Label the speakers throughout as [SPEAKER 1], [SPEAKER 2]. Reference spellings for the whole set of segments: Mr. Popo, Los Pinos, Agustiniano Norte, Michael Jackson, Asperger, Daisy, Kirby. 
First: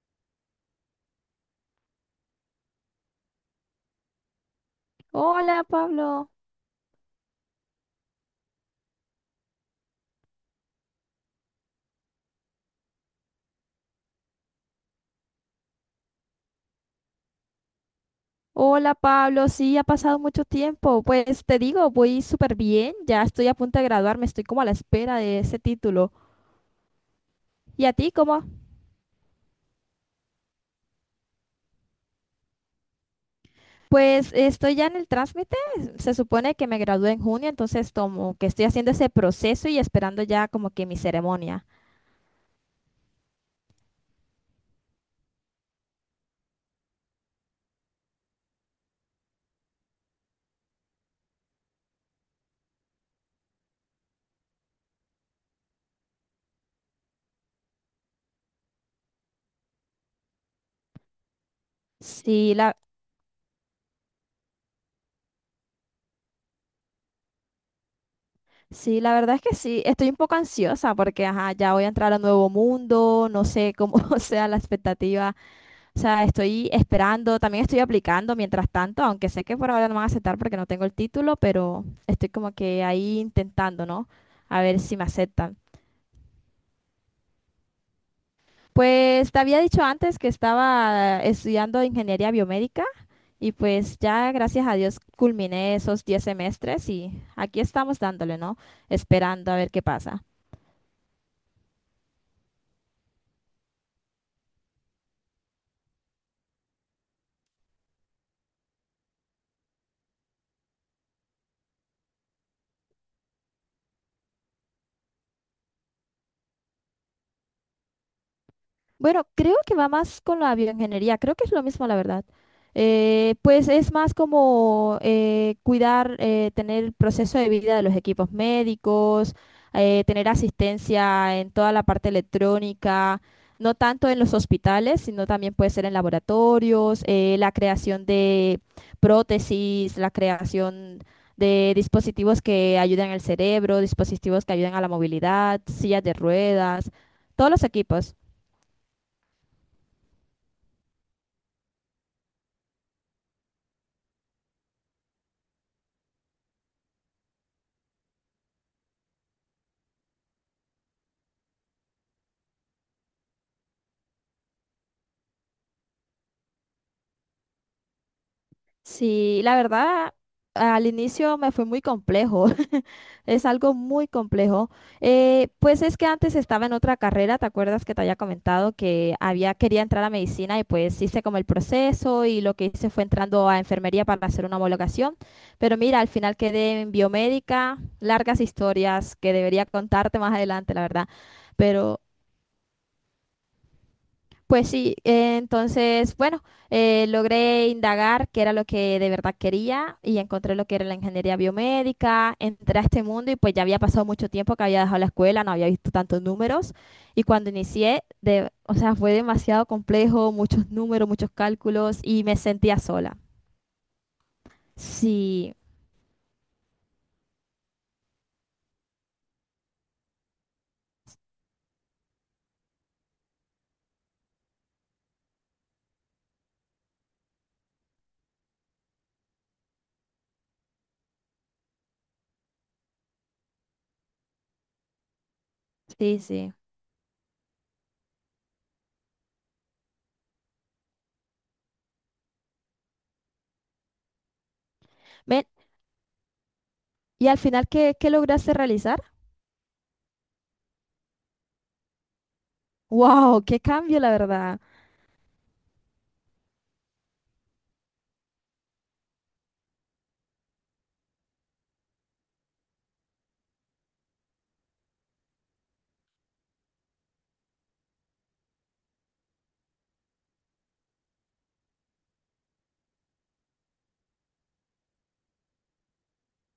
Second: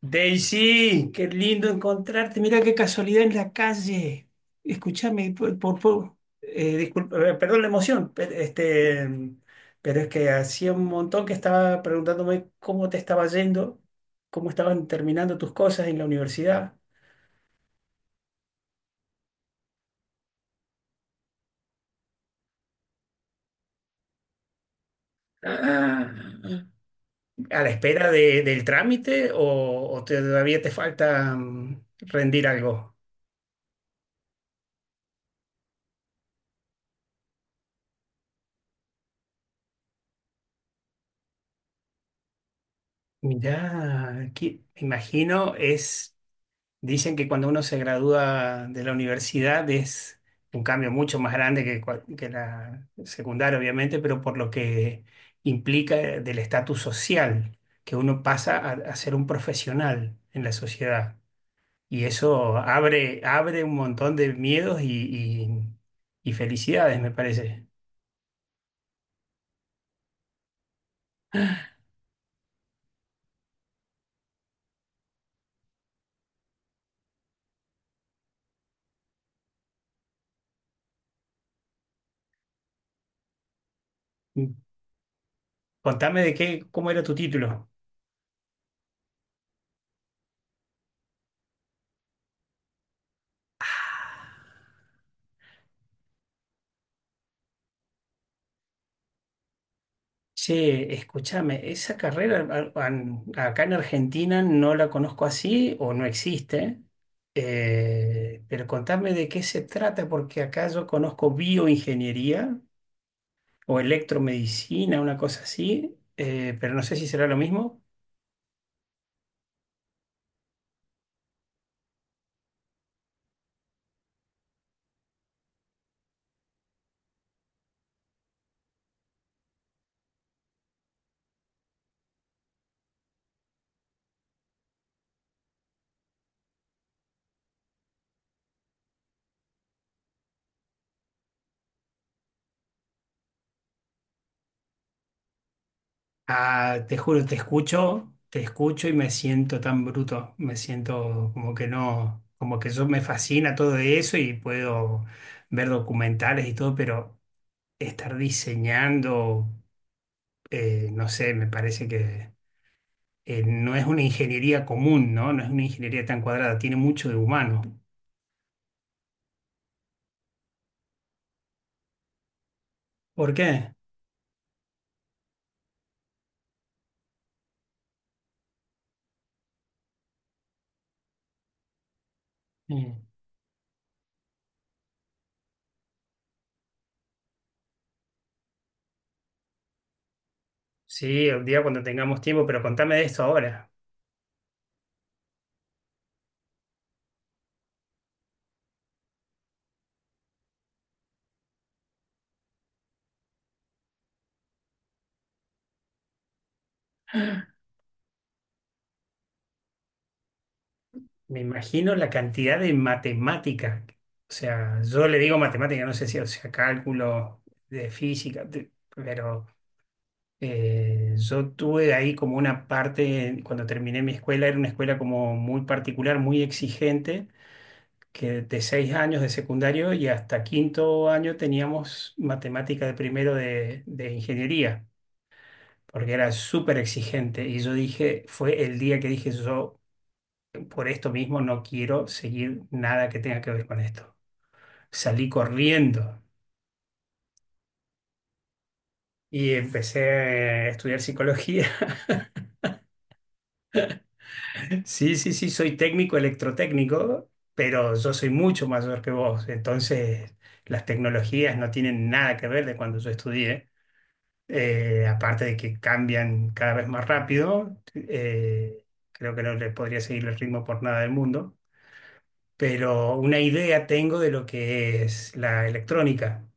[SPEAKER 1] Daisy, qué lindo encontrarte. Mira qué casualidad en la calle. Escúchame,
[SPEAKER 2] Hola Pablo,
[SPEAKER 1] disculpa, perdón la emoción, este, pero es que hacía un montón que estaba preguntándome cómo te estaba yendo, cómo estaban terminando tus cosas en la universidad.
[SPEAKER 2] sí, ha pasado mucho tiempo. Pues te digo, voy súper bien, ya estoy a punto de graduarme, estoy como a la espera de ese
[SPEAKER 1] Ah,
[SPEAKER 2] título.
[SPEAKER 1] ¿a la
[SPEAKER 2] ¿Y a
[SPEAKER 1] espera
[SPEAKER 2] ti cómo?
[SPEAKER 1] del trámite , o todavía te falta rendir algo?
[SPEAKER 2] Pues estoy ya en el trámite, se supone que me gradué en junio, entonces como que estoy haciendo ese proceso y esperando ya como que mi ceremonia.
[SPEAKER 1] Mirá, aquí, me imagino es. Dicen que cuando uno se gradúa de la universidad es un cambio mucho más grande que la secundaria, obviamente, pero por lo que implica del estatus social, que uno pasa a ser un profesional en la sociedad. Y
[SPEAKER 2] Sí,
[SPEAKER 1] eso
[SPEAKER 2] la,
[SPEAKER 1] abre un montón de miedos y- y felicidades, me parece.
[SPEAKER 2] sí, la verdad es que sí, estoy un poco ansiosa porque ajá, ya voy a entrar a un nuevo mundo, no sé cómo sea la expectativa. O sea, estoy esperando, también estoy aplicando mientras tanto, aunque sé que por ahora no me van a aceptar porque no tengo el título, pero estoy como que ahí intentando, ¿no?
[SPEAKER 1] Mm,
[SPEAKER 2] A ver si me aceptan.
[SPEAKER 1] Contame de qué, cómo era tu título.
[SPEAKER 2] Pues te había dicho antes que estaba estudiando ingeniería biomédica, y pues ya gracias a Dios culminé esos 10 semestres y aquí estamos dándole, ¿no? Esperando a ver qué pasa.
[SPEAKER 1] Che, escúchame, esa carrera acá en Argentina no la conozco así o no existe, pero contame de qué se trata, porque acá yo conozco bioingeniería o electromedicina, una cosa así, pero no sé si será lo mismo.
[SPEAKER 2] Bueno, creo que va más con la bioingeniería, creo que es lo mismo, la verdad. Pues es más como cuidar, tener el proceso de vida de los equipos médicos, tener asistencia en toda la parte electrónica, no tanto en los hospitales, sino también puede ser en laboratorios, la creación de prótesis, la creación de dispositivos que ayuden al cerebro, dispositivos que ayuden a la movilidad, sillas de
[SPEAKER 1] Ah,
[SPEAKER 2] ruedas,
[SPEAKER 1] te juro,
[SPEAKER 2] todos los equipos.
[SPEAKER 1] te escucho y me siento tan bruto, me siento como que no, como que yo me fascina todo eso y puedo ver documentales y todo, pero estar diseñando, no sé, me parece que no es una ingeniería común, ¿no? No es una ingeniería tan cuadrada, tiene mucho de humano.
[SPEAKER 2] Sí, la verdad, al inicio me fue muy complejo,
[SPEAKER 1] ¿Por
[SPEAKER 2] es
[SPEAKER 1] qué?
[SPEAKER 2] algo muy complejo. Pues es que antes estaba en otra carrera, ¿te acuerdas que te había comentado que había quería entrar a medicina y pues hice como el proceso y lo que hice
[SPEAKER 1] Mm.
[SPEAKER 2] fue entrando a enfermería para hacer una homologación? Pero mira, al final quedé en biomédica, largas historias que debería contarte más adelante, la verdad.
[SPEAKER 1] Sí, un día cuando
[SPEAKER 2] Pero
[SPEAKER 1] tengamos tiempo, pero contame de esto ahora.
[SPEAKER 2] pues sí, entonces, bueno, logré indagar qué era lo que de verdad quería y encontré lo que era la ingeniería biomédica, entré a este mundo y pues ya había pasado mucho tiempo que había dejado la escuela, no había visto tantos números y cuando inicié, o sea, fue demasiado complejo, muchos números, muchos
[SPEAKER 1] Me imagino
[SPEAKER 2] cálculos
[SPEAKER 1] la
[SPEAKER 2] y me
[SPEAKER 1] cantidad de
[SPEAKER 2] sentía sola.
[SPEAKER 1] matemática. O sea, yo le digo
[SPEAKER 2] Sí,
[SPEAKER 1] matemática, no sé si, o sea, cálculo de física, pero yo tuve ahí como una parte, cuando terminé mi escuela, era una escuela como muy particular, muy exigente que de 6 años de secundario y hasta quinto año teníamos matemática de primero de ingeniería, porque
[SPEAKER 2] sí,
[SPEAKER 1] era
[SPEAKER 2] sí.
[SPEAKER 1] súper exigente. Y yo dije, fue el día que dije, yo por esto mismo no quiero seguir nada que tenga que ver con esto. Salí
[SPEAKER 2] Ven,
[SPEAKER 1] corriendo.
[SPEAKER 2] y al final, ¿qué lograste realizar?
[SPEAKER 1] Y empecé a estudiar psicología.
[SPEAKER 2] ¡Wow! ¡Qué cambio, la verdad!
[SPEAKER 1] Sí, sí, sí, soy técnico electrotécnico, pero yo soy mucho mayor que vos. Entonces, las tecnologías no tienen nada que ver de cuando yo estudié. Aparte de que cambian cada vez más rápido, creo que no le podría seguir el ritmo por nada del mundo, pero una idea tengo de lo que es la electrónica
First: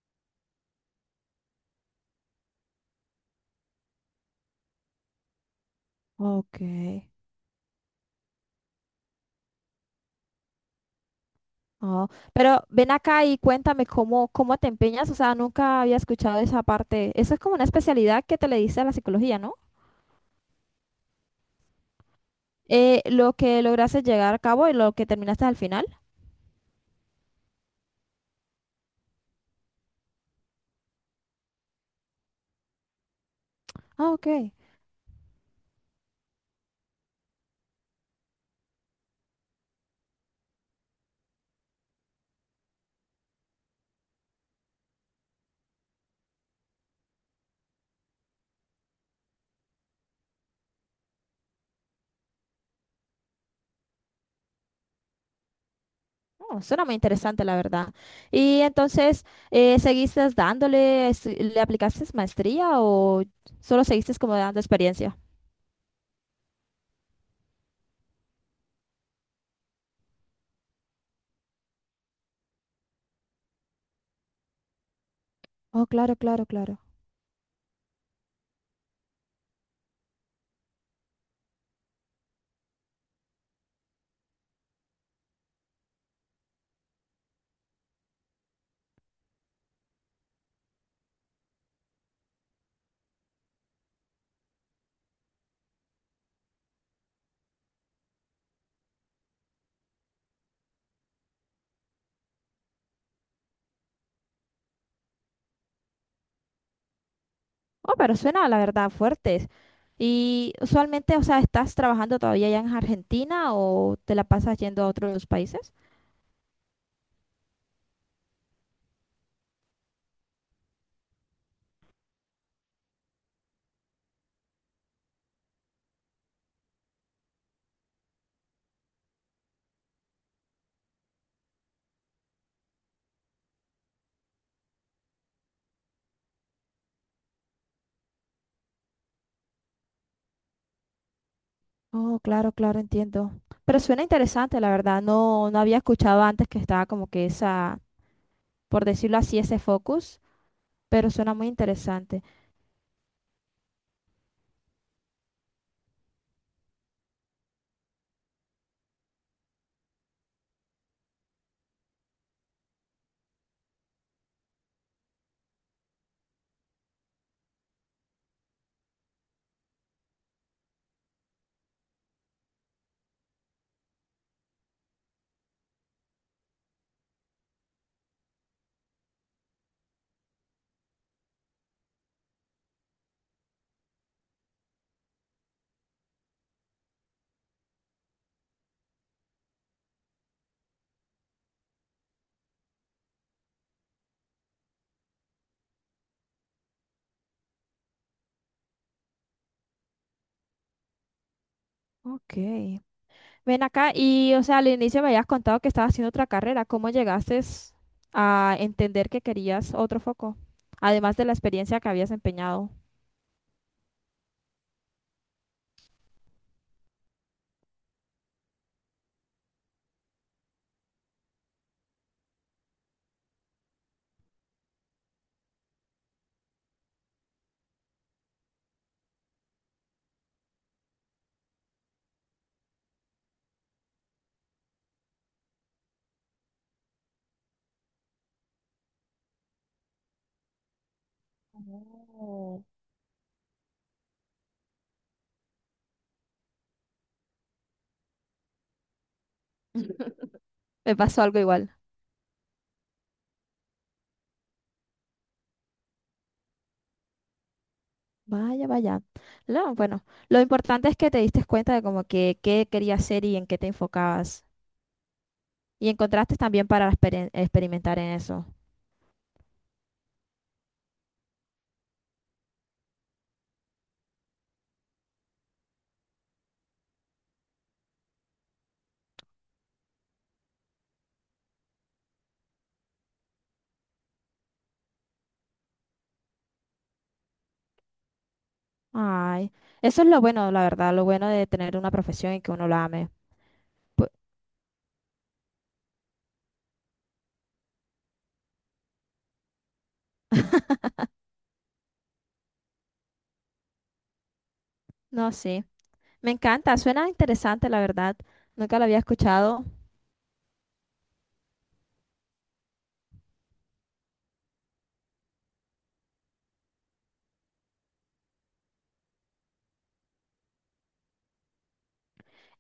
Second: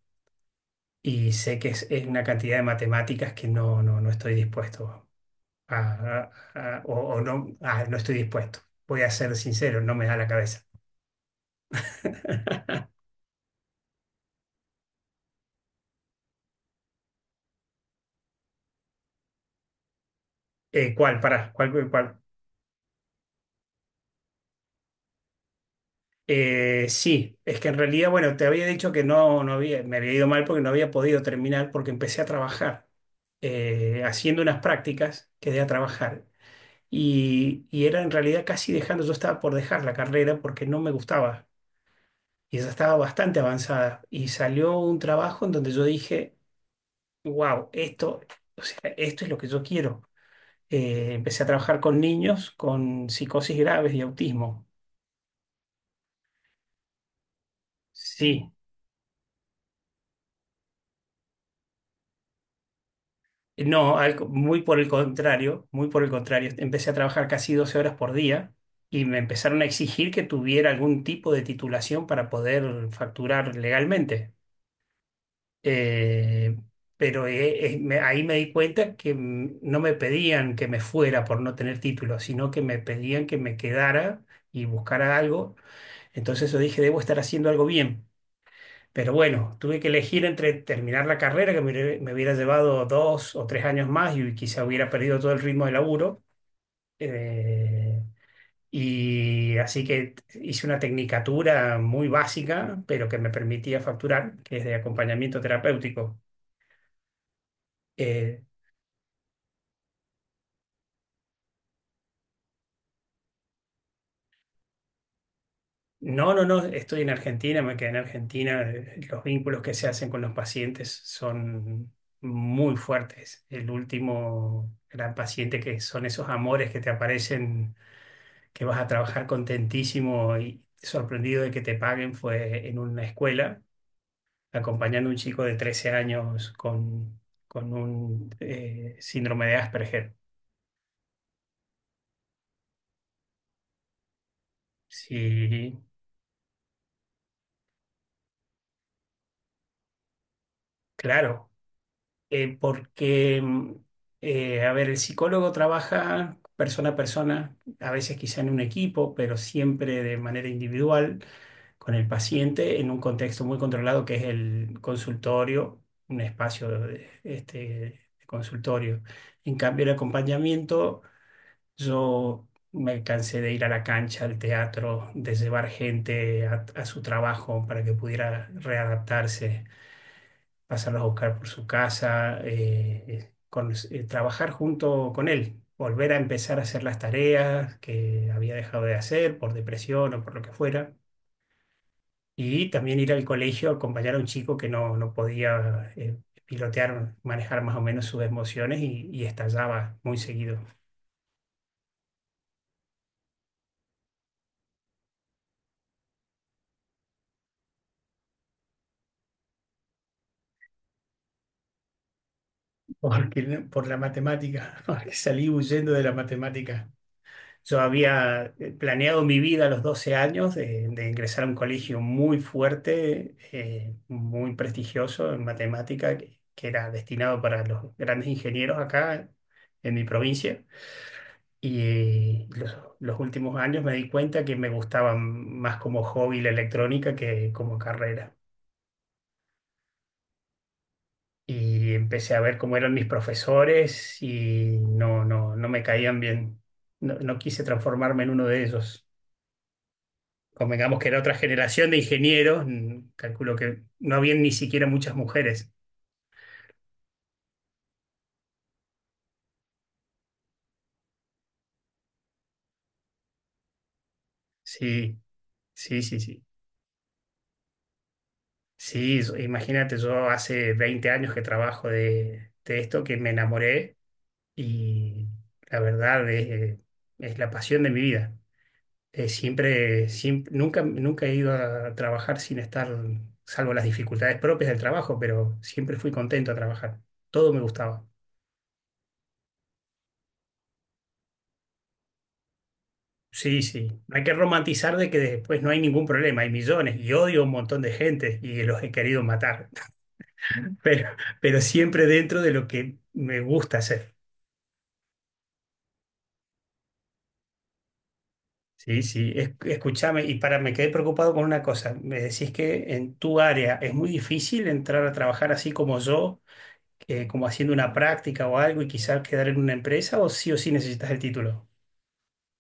[SPEAKER 1] y sé que es una cantidad de matemáticas que no estoy dispuesto a,
[SPEAKER 2] Ok.
[SPEAKER 1] a o no, no estoy dispuesto. Voy a ser sincero, no me da la cabeza.
[SPEAKER 2] Oh, pero ven acá y cuéntame cómo te empeñas. O sea, nunca había escuchado esa parte. Eso es como una especialidad que te le diste a la psicología, ¿no?
[SPEAKER 1] ¿Cuál? Pará, ¿cuál, cuál?
[SPEAKER 2] Lo que lograste llegar a cabo y lo que terminaste al final.
[SPEAKER 1] Sí, es que en realidad, bueno, te había dicho que no, no había, me había ido mal porque no había podido terminar porque empecé a trabajar
[SPEAKER 2] Ah, ok.
[SPEAKER 1] haciendo unas prácticas, quedé a trabajar y era en realidad casi dejando, yo estaba por dejar la carrera porque no me gustaba y ya estaba bastante avanzada y salió un trabajo en donde yo dije, wow, esto, o sea, esto es lo que yo quiero. Empecé a trabajar con niños con psicosis graves y autismo.
[SPEAKER 2] Oh, suena muy interesante, la verdad.
[SPEAKER 1] Sí.
[SPEAKER 2] Y entonces, ¿seguiste dándole, le aplicaste maestría o solo
[SPEAKER 1] No,
[SPEAKER 2] seguiste como dando
[SPEAKER 1] muy por el
[SPEAKER 2] experiencia?
[SPEAKER 1] contrario, muy por el contrario. Empecé a trabajar casi 12 horas por día y me empezaron a exigir que tuviera algún tipo de titulación para poder facturar legalmente.
[SPEAKER 2] Oh, claro, claro,
[SPEAKER 1] Eh,
[SPEAKER 2] claro.
[SPEAKER 1] pero ahí me di cuenta que no me pedían que me fuera por no tener título, sino que me pedían que me quedara y buscara algo. Entonces yo dije, debo estar haciendo algo bien. Pero bueno, tuve que elegir entre terminar la carrera, que me hubiera llevado 2 o 3 años más y quizá hubiera perdido todo el ritmo de laburo. Eh, y así que hice una tecnicatura muy básica, pero que me permitía facturar, que es de acompañamiento terapéutico.
[SPEAKER 2] Oh, pero
[SPEAKER 1] Eh,
[SPEAKER 2] suena, la verdad, fuertes. Y usualmente, o sea, ¿estás trabajando todavía allá en Argentina o te la pasas yendo a otros países?
[SPEAKER 1] no, no, no, estoy en Argentina, me quedé en Argentina. Los vínculos que se hacen con los pacientes son muy fuertes. El último gran paciente que son esos amores que te aparecen que vas a trabajar contentísimo y sorprendido de que te paguen fue en una escuela, acompañando a un chico de 13 años con un síndrome de Asperger.
[SPEAKER 2] Oh, claro, claro, entiendo. Pero suena interesante, la verdad. No, no
[SPEAKER 1] Sí,
[SPEAKER 2] había escuchado antes que estaba como que esa, por decirlo así, ese focus, pero suena muy
[SPEAKER 1] claro,
[SPEAKER 2] interesante.
[SPEAKER 1] porque, a ver, el psicólogo trabaja persona a persona, a veces quizá en un equipo, pero siempre de manera individual con el paciente en un contexto muy controlado que es el consultorio, un espacio de consultorio. En cambio, el acompañamiento, yo me cansé de ir a la cancha, al teatro, de llevar gente a su trabajo para que pudiera readaptarse pasarlos a buscar por su casa, trabajar junto con él, volver a empezar a hacer las tareas que había dejado de hacer por depresión o por lo que fuera, y también ir al colegio a acompañar a un chico que no podía pilotear, manejar más o menos sus emociones y estallaba muy seguido.
[SPEAKER 2] Ok. Ven acá y, o sea, al inicio me habías contado que estabas haciendo otra carrera. ¿Cómo llegaste a entender que querías otro foco? Además de la experiencia que habías empeñado.
[SPEAKER 1] Porque, por la matemática, porque salí huyendo de la matemática. Yo había planeado mi vida a los 12 años de ingresar a un colegio muy fuerte, muy prestigioso en matemática, que era destinado para los grandes ingenieros acá en mi provincia. Y los últimos años me di cuenta que me gustaba más como hobby la electrónica que como carrera. Y empecé a ver
[SPEAKER 2] Oh.
[SPEAKER 1] cómo eran mis profesores y no me caían bien. No quise transformarme en uno de ellos.
[SPEAKER 2] Me
[SPEAKER 1] Convengamos que era
[SPEAKER 2] pasó
[SPEAKER 1] otra
[SPEAKER 2] algo igual.
[SPEAKER 1] generación de ingenieros, calculo que no había ni siquiera muchas mujeres.
[SPEAKER 2] Vaya, vaya. No, bueno, lo importante es que te diste cuenta de como que qué querías hacer y en qué te enfocabas.
[SPEAKER 1] Sí,
[SPEAKER 2] Y
[SPEAKER 1] sí, sí,
[SPEAKER 2] encontraste
[SPEAKER 1] sí.
[SPEAKER 2] también para experimentar en eso.
[SPEAKER 1] Sí, imagínate, yo hace 20 años que trabajo de esto, que me enamoré y la verdad es la pasión de mi vida. Siempre, siempre, nunca, nunca he ido a trabajar sin estar, salvo las dificultades propias del trabajo, pero siempre fui contento a trabajar. Todo me gustaba.
[SPEAKER 2] Ay, eso es lo bueno, la verdad, lo bueno de tener una profesión y que uno la ame.
[SPEAKER 1] Sí, sí.
[SPEAKER 2] Pu-
[SPEAKER 1] No hay que romantizar de que después no hay ningún problema, hay millones y odio a un montón de gente y los he querido matar, pero, pero siempre dentro de lo que me gusta hacer.
[SPEAKER 2] no, sí. Me encanta, suena interesante, la verdad. Nunca lo había
[SPEAKER 1] Sí, sí.
[SPEAKER 2] escuchado.
[SPEAKER 1] Escúchame, y para, me quedé preocupado con una cosa. Me decís que en tu área es muy difícil entrar a trabajar así como yo, como haciendo una práctica o algo y quizás quedar en una empresa o sí necesitas el título.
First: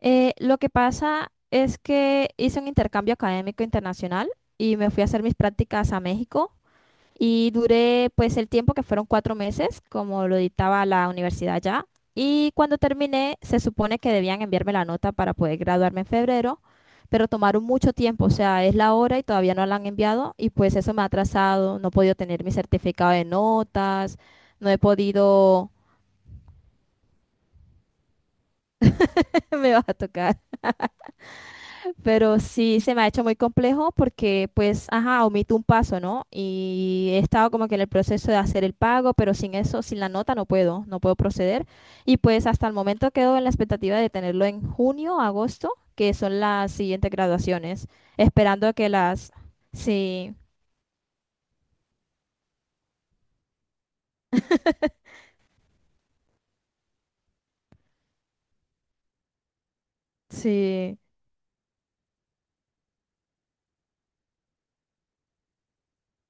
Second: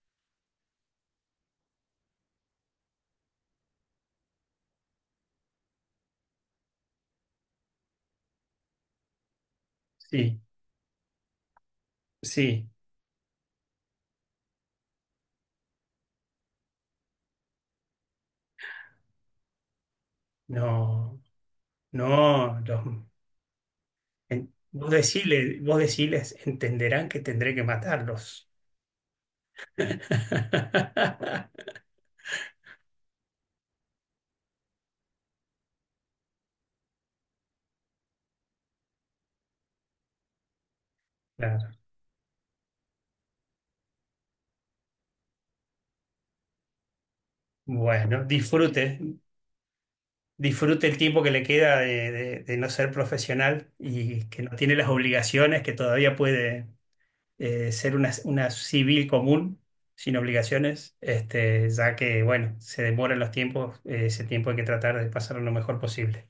[SPEAKER 2] Lo que pasa es que hice un intercambio académico internacional y me fui a hacer mis prácticas a México. Y duré pues el tiempo que fueron 4 meses, como lo
[SPEAKER 1] Sí,
[SPEAKER 2] dictaba la universidad ya. Y
[SPEAKER 1] sí.
[SPEAKER 2] cuando terminé, se supone que debían enviarme la nota para poder graduarme en febrero, pero tomaron mucho tiempo, o sea, es la hora y todavía no la han enviado y pues eso me ha
[SPEAKER 1] No,
[SPEAKER 2] atrasado, no he podido tener mi
[SPEAKER 1] no,
[SPEAKER 2] certificado de notas, no he
[SPEAKER 1] Vos
[SPEAKER 2] podido,
[SPEAKER 1] vos deciles, entenderán que tendré que matarlos.
[SPEAKER 2] me va a tocar. Pero sí se me ha hecho muy complejo porque, pues, ajá, omito un paso, ¿no? Y he estado como que en el proceso de hacer el pago, pero sin eso, sin la nota, no puedo proceder.
[SPEAKER 1] Claro.
[SPEAKER 2] Y pues hasta el momento quedo en la expectativa de tenerlo en junio, agosto, que son las siguientes graduaciones,
[SPEAKER 1] Bueno,
[SPEAKER 2] esperando que
[SPEAKER 1] disfrute,
[SPEAKER 2] las... Sí,
[SPEAKER 1] disfrute el tiempo que le queda de no ser profesional y que no tiene las obligaciones, que todavía puede ser una civil común sin obligaciones,
[SPEAKER 2] sí,
[SPEAKER 1] este, ya que, bueno, se demoran los tiempos, ese tiempo hay que tratar de pasarlo lo mejor posible.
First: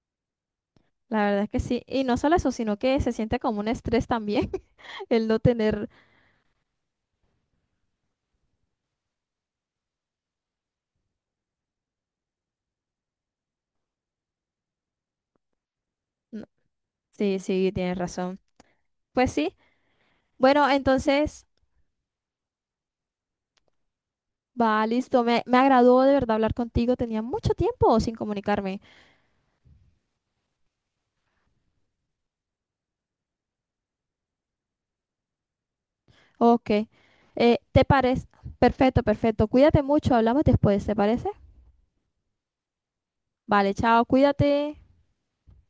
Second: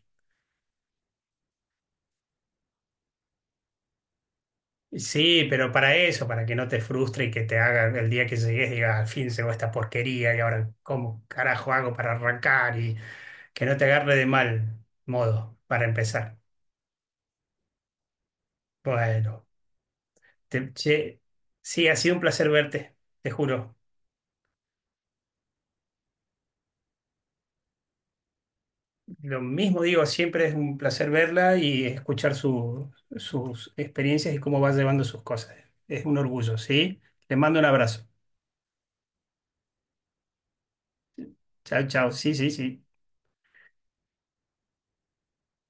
[SPEAKER 2] la verdad es que sí. Y no solo eso, sino que se siente como un estrés también el no
[SPEAKER 1] Sí, pero
[SPEAKER 2] tener...
[SPEAKER 1] para eso, para que no te frustre y que te haga el día que llegues, digas, al fin se llegó esta porquería y ahora, ¿cómo carajo hago para arrancar? Y que no te agarre de mal modo para empezar.
[SPEAKER 2] no- Sí, sí, tienes razón. Pues
[SPEAKER 1] Bueno,
[SPEAKER 2] sí. Bueno,
[SPEAKER 1] che,
[SPEAKER 2] entonces...
[SPEAKER 1] sí, ha sido un placer verte, te juro.
[SPEAKER 2] Va, listo. Me agradó de verdad hablar contigo. Tenía mucho tiempo sin comunicarme.
[SPEAKER 1] Lo mismo digo, siempre es un placer verla y escuchar sus experiencias y cómo va llevando sus cosas. Es un orgullo,
[SPEAKER 2] Ok.
[SPEAKER 1] ¿sí? Te mando un
[SPEAKER 2] ¿Te
[SPEAKER 1] abrazo.
[SPEAKER 2] parece? Perfecto, perfecto. Cuídate mucho. Hablamos después, ¿te parece?
[SPEAKER 1] Chao, chao. Sí, sí, sí.
[SPEAKER 2] Vale, chao. Cuídate.